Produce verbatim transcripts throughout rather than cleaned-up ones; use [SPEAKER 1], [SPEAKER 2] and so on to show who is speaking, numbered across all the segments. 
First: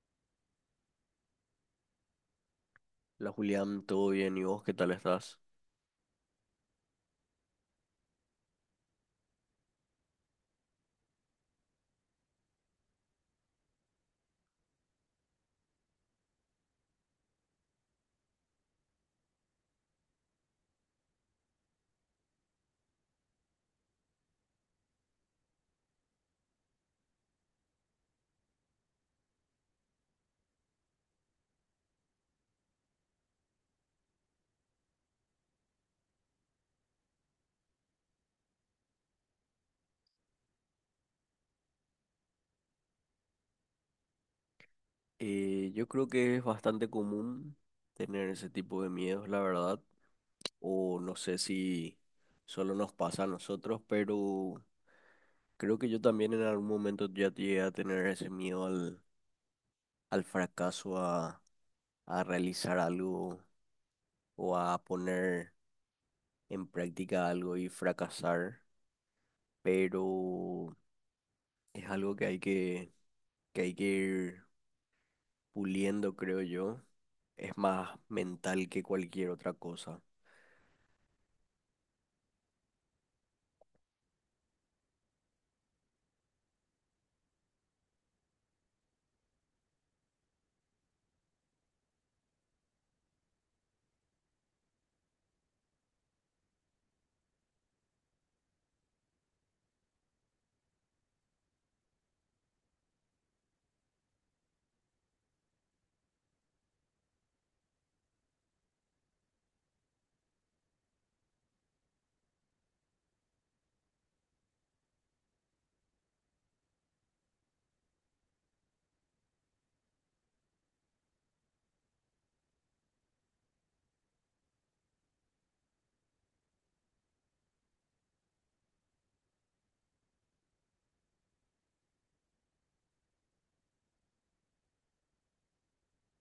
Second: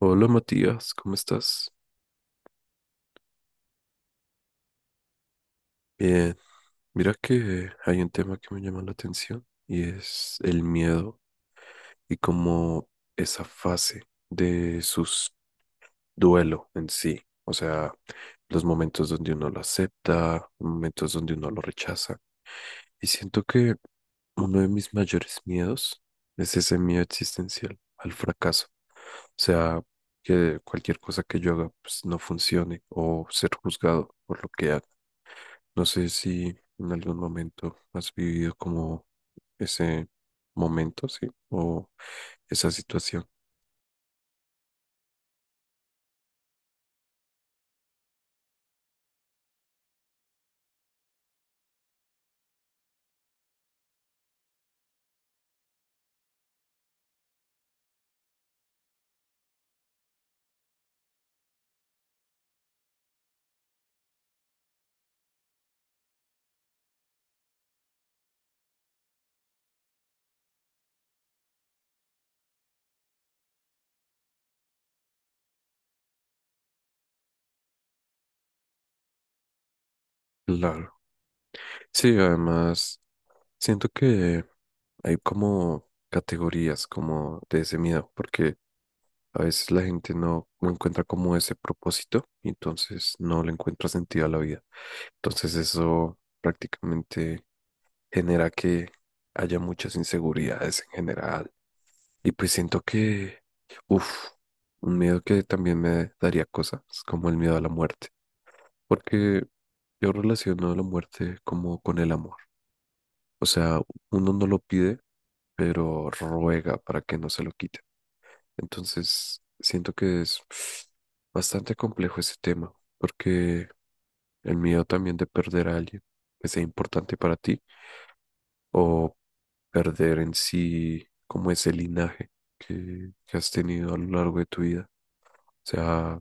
[SPEAKER 1] Hola Matías, ¿cómo estás?
[SPEAKER 2] La Julián, ¿todo bien? ¿Y vos qué tal estás?
[SPEAKER 1] Bien, mira que hay un tema que me llama la atención y es el miedo y como esa fase de su duelo en sí, o sea, los momentos donde uno lo acepta, momentos donde uno lo rechaza. Y siento que uno de mis mayores miedos es ese miedo existencial al fracaso, o sea, que cualquier cosa que yo haga pues, no funcione o ser juzgado por lo que haga. No sé si en algún momento has vivido como ese momento, sí, o esa situación.
[SPEAKER 2] Eh, yo creo que es bastante común tener ese tipo de miedos, la verdad, o no sé si solo nos pasa a nosotros, pero creo que yo también en algún momento ya llegué a tener ese miedo al, al fracaso, a, a realizar algo o a poner en práctica algo y fracasar, pero es algo que hay que, que hay que ir puliendo, creo yo es más mental que cualquier otra cosa.
[SPEAKER 1] Claro. Sí, además, siento que hay como categorías como de ese miedo, porque a veces la gente no, no encuentra como ese propósito y entonces no le encuentra sentido a la vida. Entonces eso prácticamente genera que haya muchas inseguridades en general. Y pues siento que, uff, un miedo que también me daría cosas, como el miedo a la muerte, porque yo relaciono la muerte como con el amor. O sea, uno no lo pide, pero ruega para que no se lo quite. Entonces, siento que es bastante complejo ese tema, porque el miedo también de perder a alguien que sea importante para ti o perder en sí como ese linaje que, que has tenido a lo largo de tu vida. O sea,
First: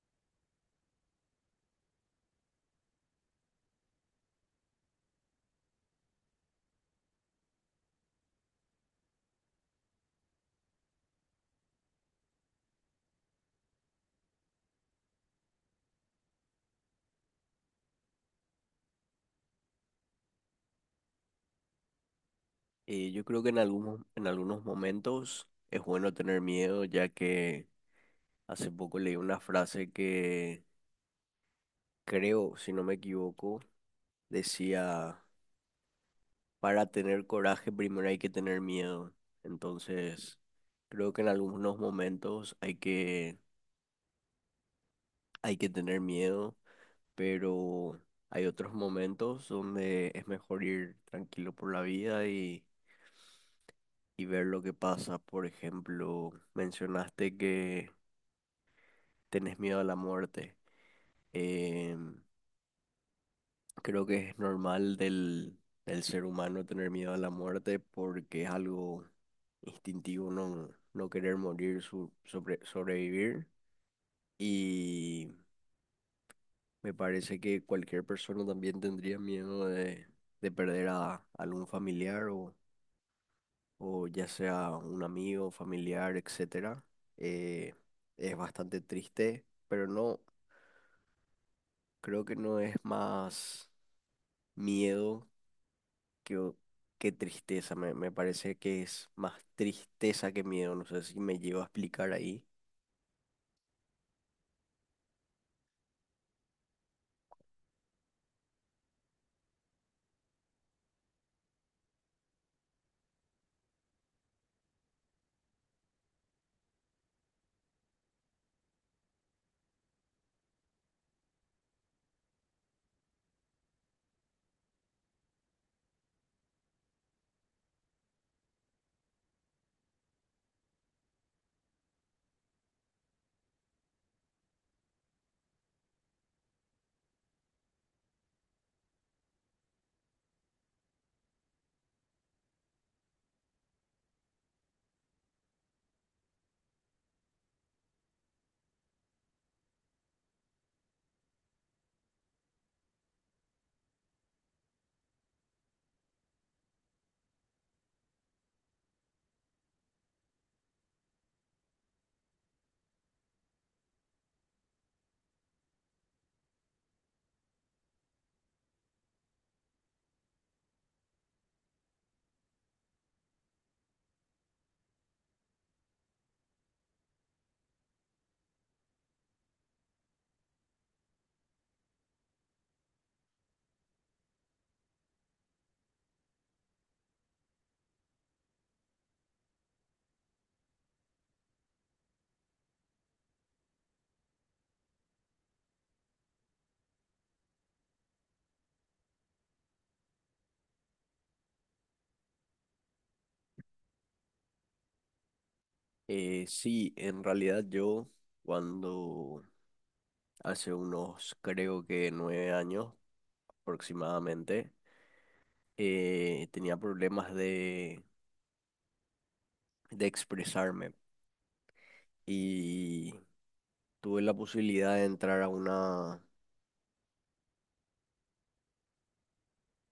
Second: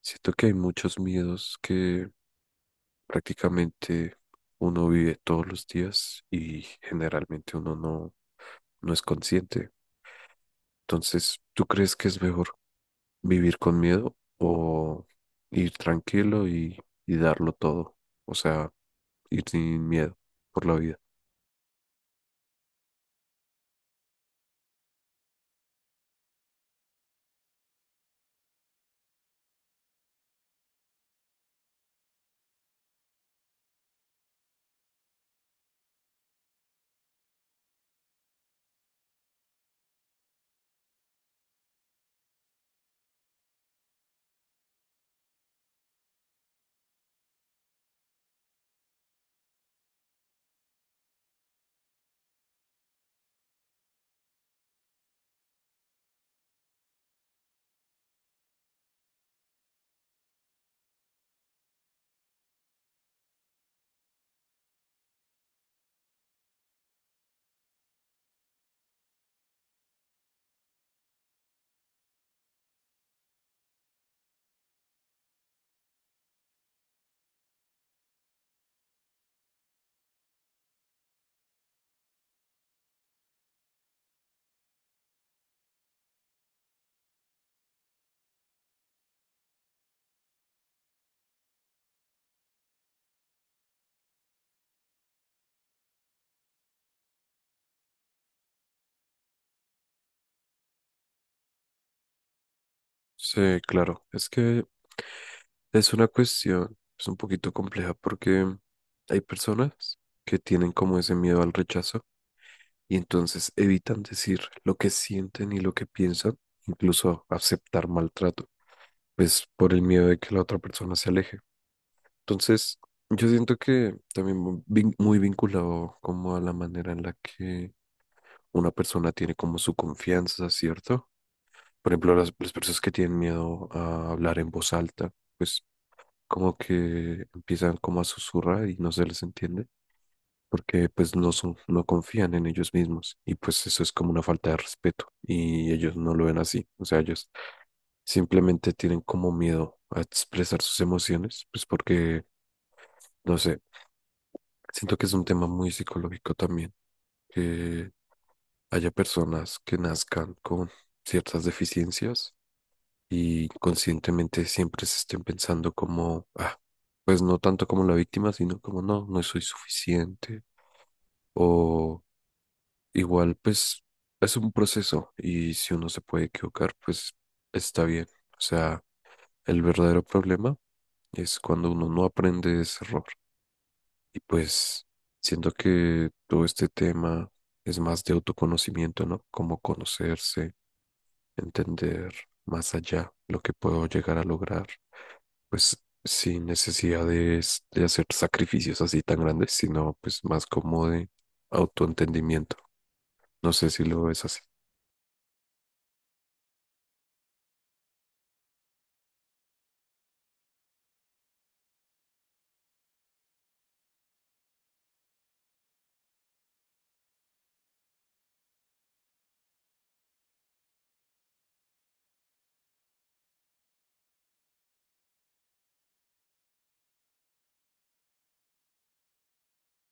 [SPEAKER 1] siento que hay muchos miedos que prácticamente uno vive todos los días y generalmente uno no, no es consciente. Entonces, ¿tú crees que es mejor vivir con miedo o ir tranquilo y, y darlo todo? O sea, ir sin miedo por la vida.
[SPEAKER 2] Eh, yo creo que en algunos, en algunos momentos es bueno tener miedo, ya que hace poco leí una frase que creo, si no me equivoco, decía, para tener coraje primero hay que tener miedo. Entonces, creo que en algunos momentos hay que, hay que tener miedo, pero hay otros momentos donde es mejor ir tranquilo por la vida y y ver lo que pasa. Por ejemplo, mencionaste que tenés miedo a la muerte. Em, Creo que es normal del, del ser humano tener miedo a la muerte porque es algo instintivo no, no querer morir, su- sobre- sobrevivir. Y me parece que cualquier persona también tendría miedo de, de perder a algún familiar o o ya sea un amigo, familiar, etcétera, eh, es bastante triste, pero no, creo que no es más miedo que, o- que tristeza, me, me parece que es más tristeza que miedo, no sé si me llevo a explicar ahí.
[SPEAKER 1] Sí, claro, es que es una cuestión pues, un poquito compleja porque hay personas que tienen como ese miedo al rechazo y entonces evitan decir lo que sienten y lo que piensan, incluso aceptar maltrato, pues por el miedo de que la otra persona se aleje. Entonces, yo siento que también mu- vin- muy vinculado como a la manera en la que una persona tiene como su confianza, ¿cierto? Por ejemplo, las, las personas que tienen miedo a hablar en voz alta, pues como que empiezan como a susurrar y no se les entiende, porque pues no son, no confían en ellos mismos y pues eso es como una falta de respeto y ellos no lo ven así, o sea, ellos simplemente tienen como miedo a expresar sus emociones, pues porque, no sé, siento que es un tema muy psicológico también, que haya personas que nazcan con ciertas deficiencias y conscientemente siempre se estén pensando como, ah, pues no tanto como la víctima, sino como no, no soy suficiente. O igual, pues es un proceso y si uno se puede equivocar, pues está bien. O sea, el verdadero problema es cuando uno no aprende de ese error. Y pues siento que todo este tema es más de autoconocimiento, ¿no? Como conocerse, entender más allá lo que puedo llegar a lograr pues sin necesidad de, s- de hacer sacrificios así tan grandes, sino pues más como de autoentendimiento. No sé si lo ves así.
[SPEAKER 2] Eh, sí, en realidad yo cuando hace unos creo que nueve años aproximadamente, eh, tenía problemas de, de expresarme. Y Tuve la posibilidad de entrar a una,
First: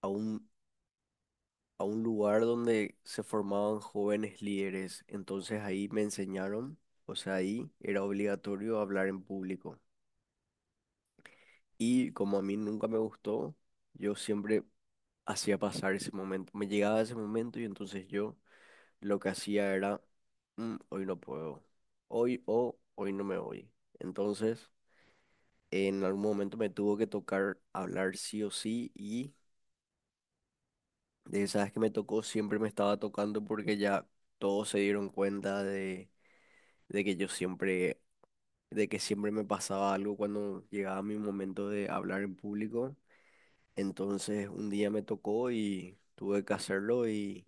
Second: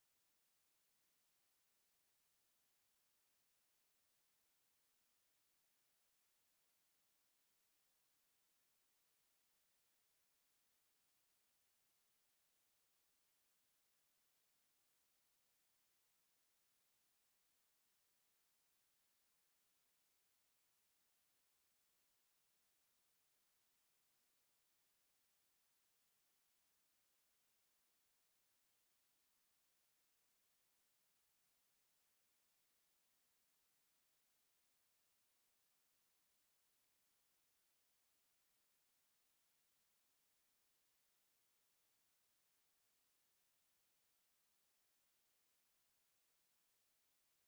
[SPEAKER 2] a un, a un lugar donde se formaban jóvenes líderes. Entonces ahí me enseñaron, o sea, ahí era obligatorio hablar en público. Y como a mí nunca me gustó, yo siempre hacía pasar ese momento. Me llegaba ese momento y entonces yo lo que hacía era, "Mm, hoy no puedo, hoy o hoy no me voy". Entonces, en algún momento me tuvo que tocar hablar sí o sí y de esas que me tocó, siempre me estaba tocando porque ya todos se dieron cuenta de, de que yo siempre, de que siempre me pasaba algo cuando llegaba mi momento de hablar en público. Entonces un día me tocó y tuve que hacerlo y,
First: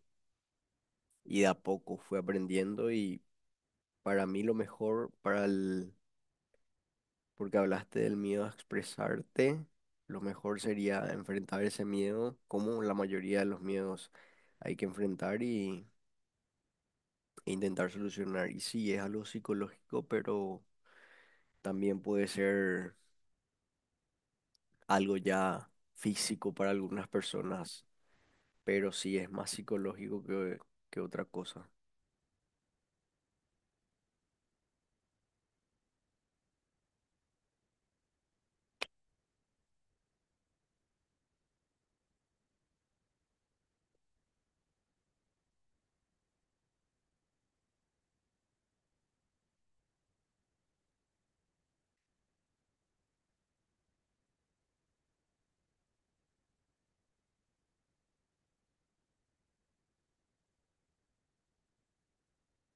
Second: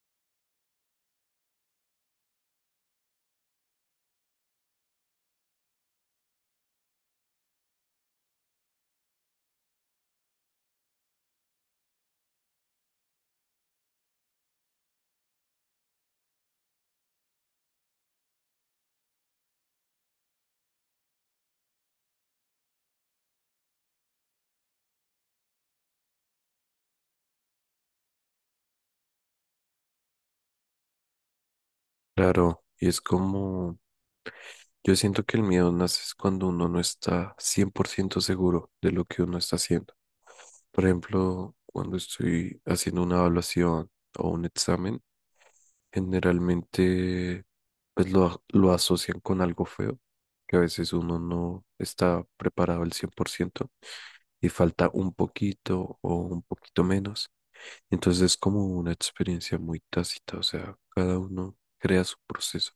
[SPEAKER 2] y de a poco fui aprendiendo y para mí lo mejor, para el, porque hablaste del miedo a expresarte, lo mejor sería enfrentar ese miedo como la mayoría de los miedos hay que enfrentar e intentar solucionar. Y sí, es algo psicológico, pero también puede ser algo ya físico para algunas personas, pero sí es más psicológico que, que otra cosa.
[SPEAKER 1] Claro, y es como, yo siento que el miedo nace es cuando uno no está cien por ciento seguro de lo que uno está haciendo. Por ejemplo, cuando estoy haciendo una evaluación o un examen, generalmente pues lo, a- lo asocian con algo feo, que a veces uno no está preparado al cien por ciento y falta un poquito o un poquito menos. Entonces es como una experiencia muy tácita, o sea, cada uno crea su proceso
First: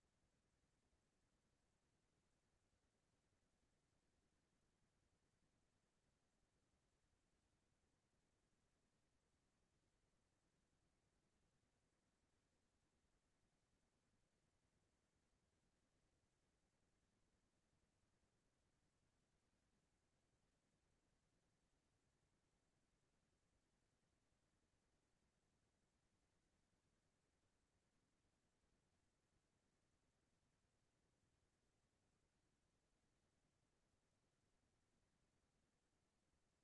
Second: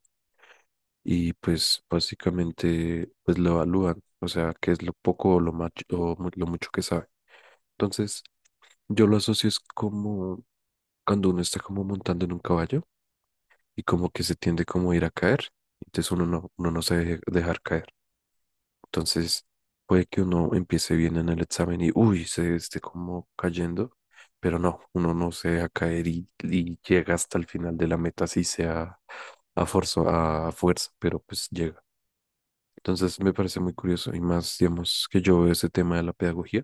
[SPEAKER 1] y pues básicamente pues lo evalúan, o sea, qué es lo poco o lo, macho, o mu- lo mucho que sabe. Entonces yo lo asocio es como cuando uno está como montando en un caballo y como que se tiende como a ir a caer, entonces uno no, uno no se deje dejar caer. Entonces puede que uno empiece bien en el examen y, uy, se esté como cayendo, pero no, uno no se deja caer y, y llega hasta el final de la meta, así sea a forzo- a fuerza, pero pues llega. Entonces me parece muy curioso y más, digamos, que yo veo ese tema de la pedagogía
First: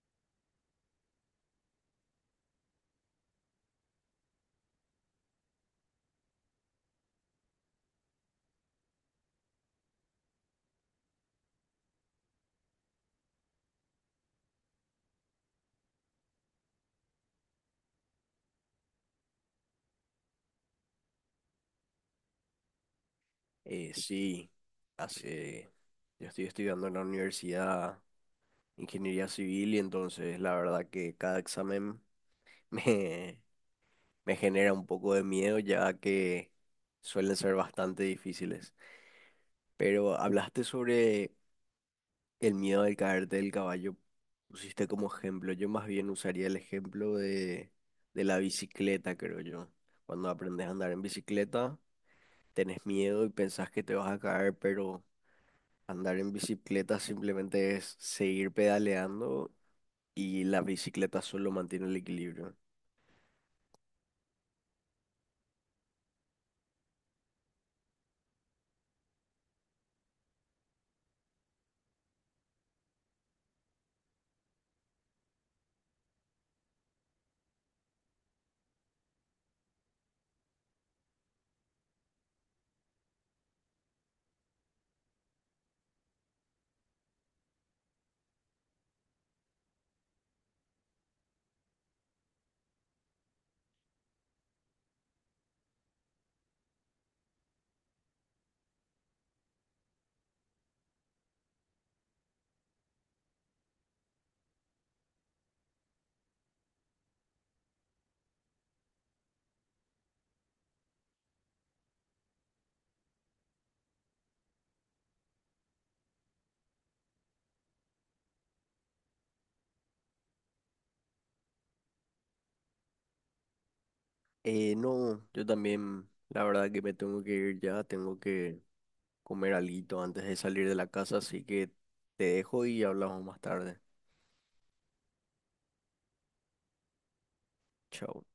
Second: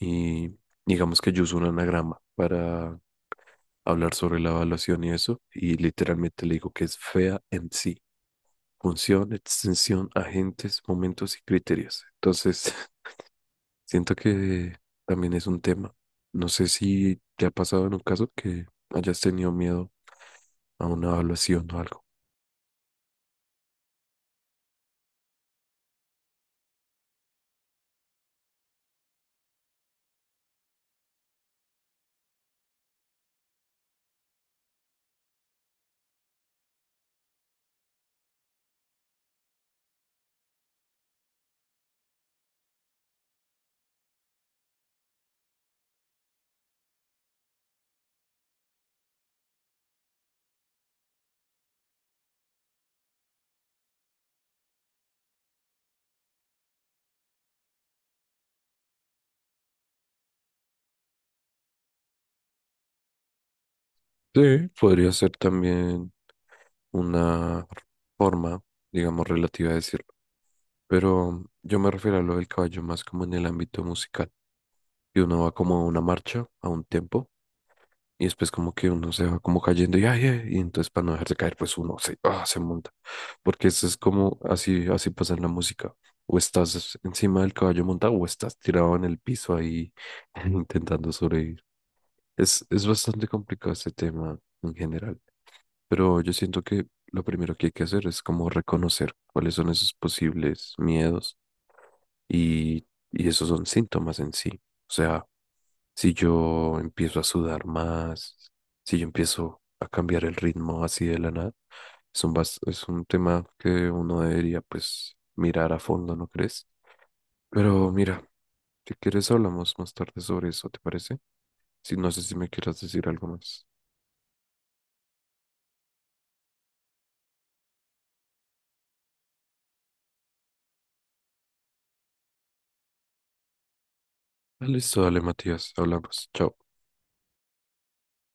[SPEAKER 1] y digamos que yo uso un anagrama para hablar sobre la evaluación y eso y literalmente le digo que es fea en sí: función, extensión, agentes, momentos y criterios. Entonces, siento que también es un tema. No sé si te ha pasado en un caso que hayas tenido miedo a una evaluación o algo.
[SPEAKER 2] Eh, sí, hace, yo estoy estudiando en la universidad ingeniería civil y entonces la verdad que cada examen me, me genera un poco de miedo ya que suelen ser bastante difíciles. Pero hablaste sobre el miedo de caerte del caballo pusiste como ejemplo. Yo más bien usaría el ejemplo de, de la bicicleta, creo yo. Cuando aprendes a andar en bicicleta, tenés miedo y pensás que te vas a caer, pero andar en bicicleta simplemente es seguir pedaleando y la bicicleta solo mantiene el equilibrio.
[SPEAKER 1] Sí, podría ser también una forma, digamos, relativa de decirlo. Pero yo me refiero a lo del caballo más como en el ámbito musical. Y uno va como a una marcha, a un tempo, y después como que uno se va como cayendo y, ay, ay, y entonces para no dejarse caer, pues uno se, ah, se monta. Porque eso es como así, así pasa en la música. O estás encima del caballo montado o estás tirado en el piso ahí intentando sobrevivir. Es, es bastante complicado este tema en general. Pero yo siento que lo primero que hay que hacer es como reconocer cuáles son esos posibles miedos y, y esos son síntomas en sí. O sea, si yo empiezo a sudar más, si yo empiezo a cambiar el ritmo así de la nada, es un, bas- es un tema que uno debería pues mirar a fondo, ¿no crees? Pero mira, si quieres hablamos más tarde sobre eso, ¿te parece? Si no sé si me quieras decir algo más.
[SPEAKER 2] Eh, no, yo también, la verdad que me tengo que ir ya, tengo que comer alguito antes de salir de la casa, así que te dejo y hablamos más tarde.
[SPEAKER 1] Listo, dale, Matías, hablamos. Chao.
[SPEAKER 2] Chao.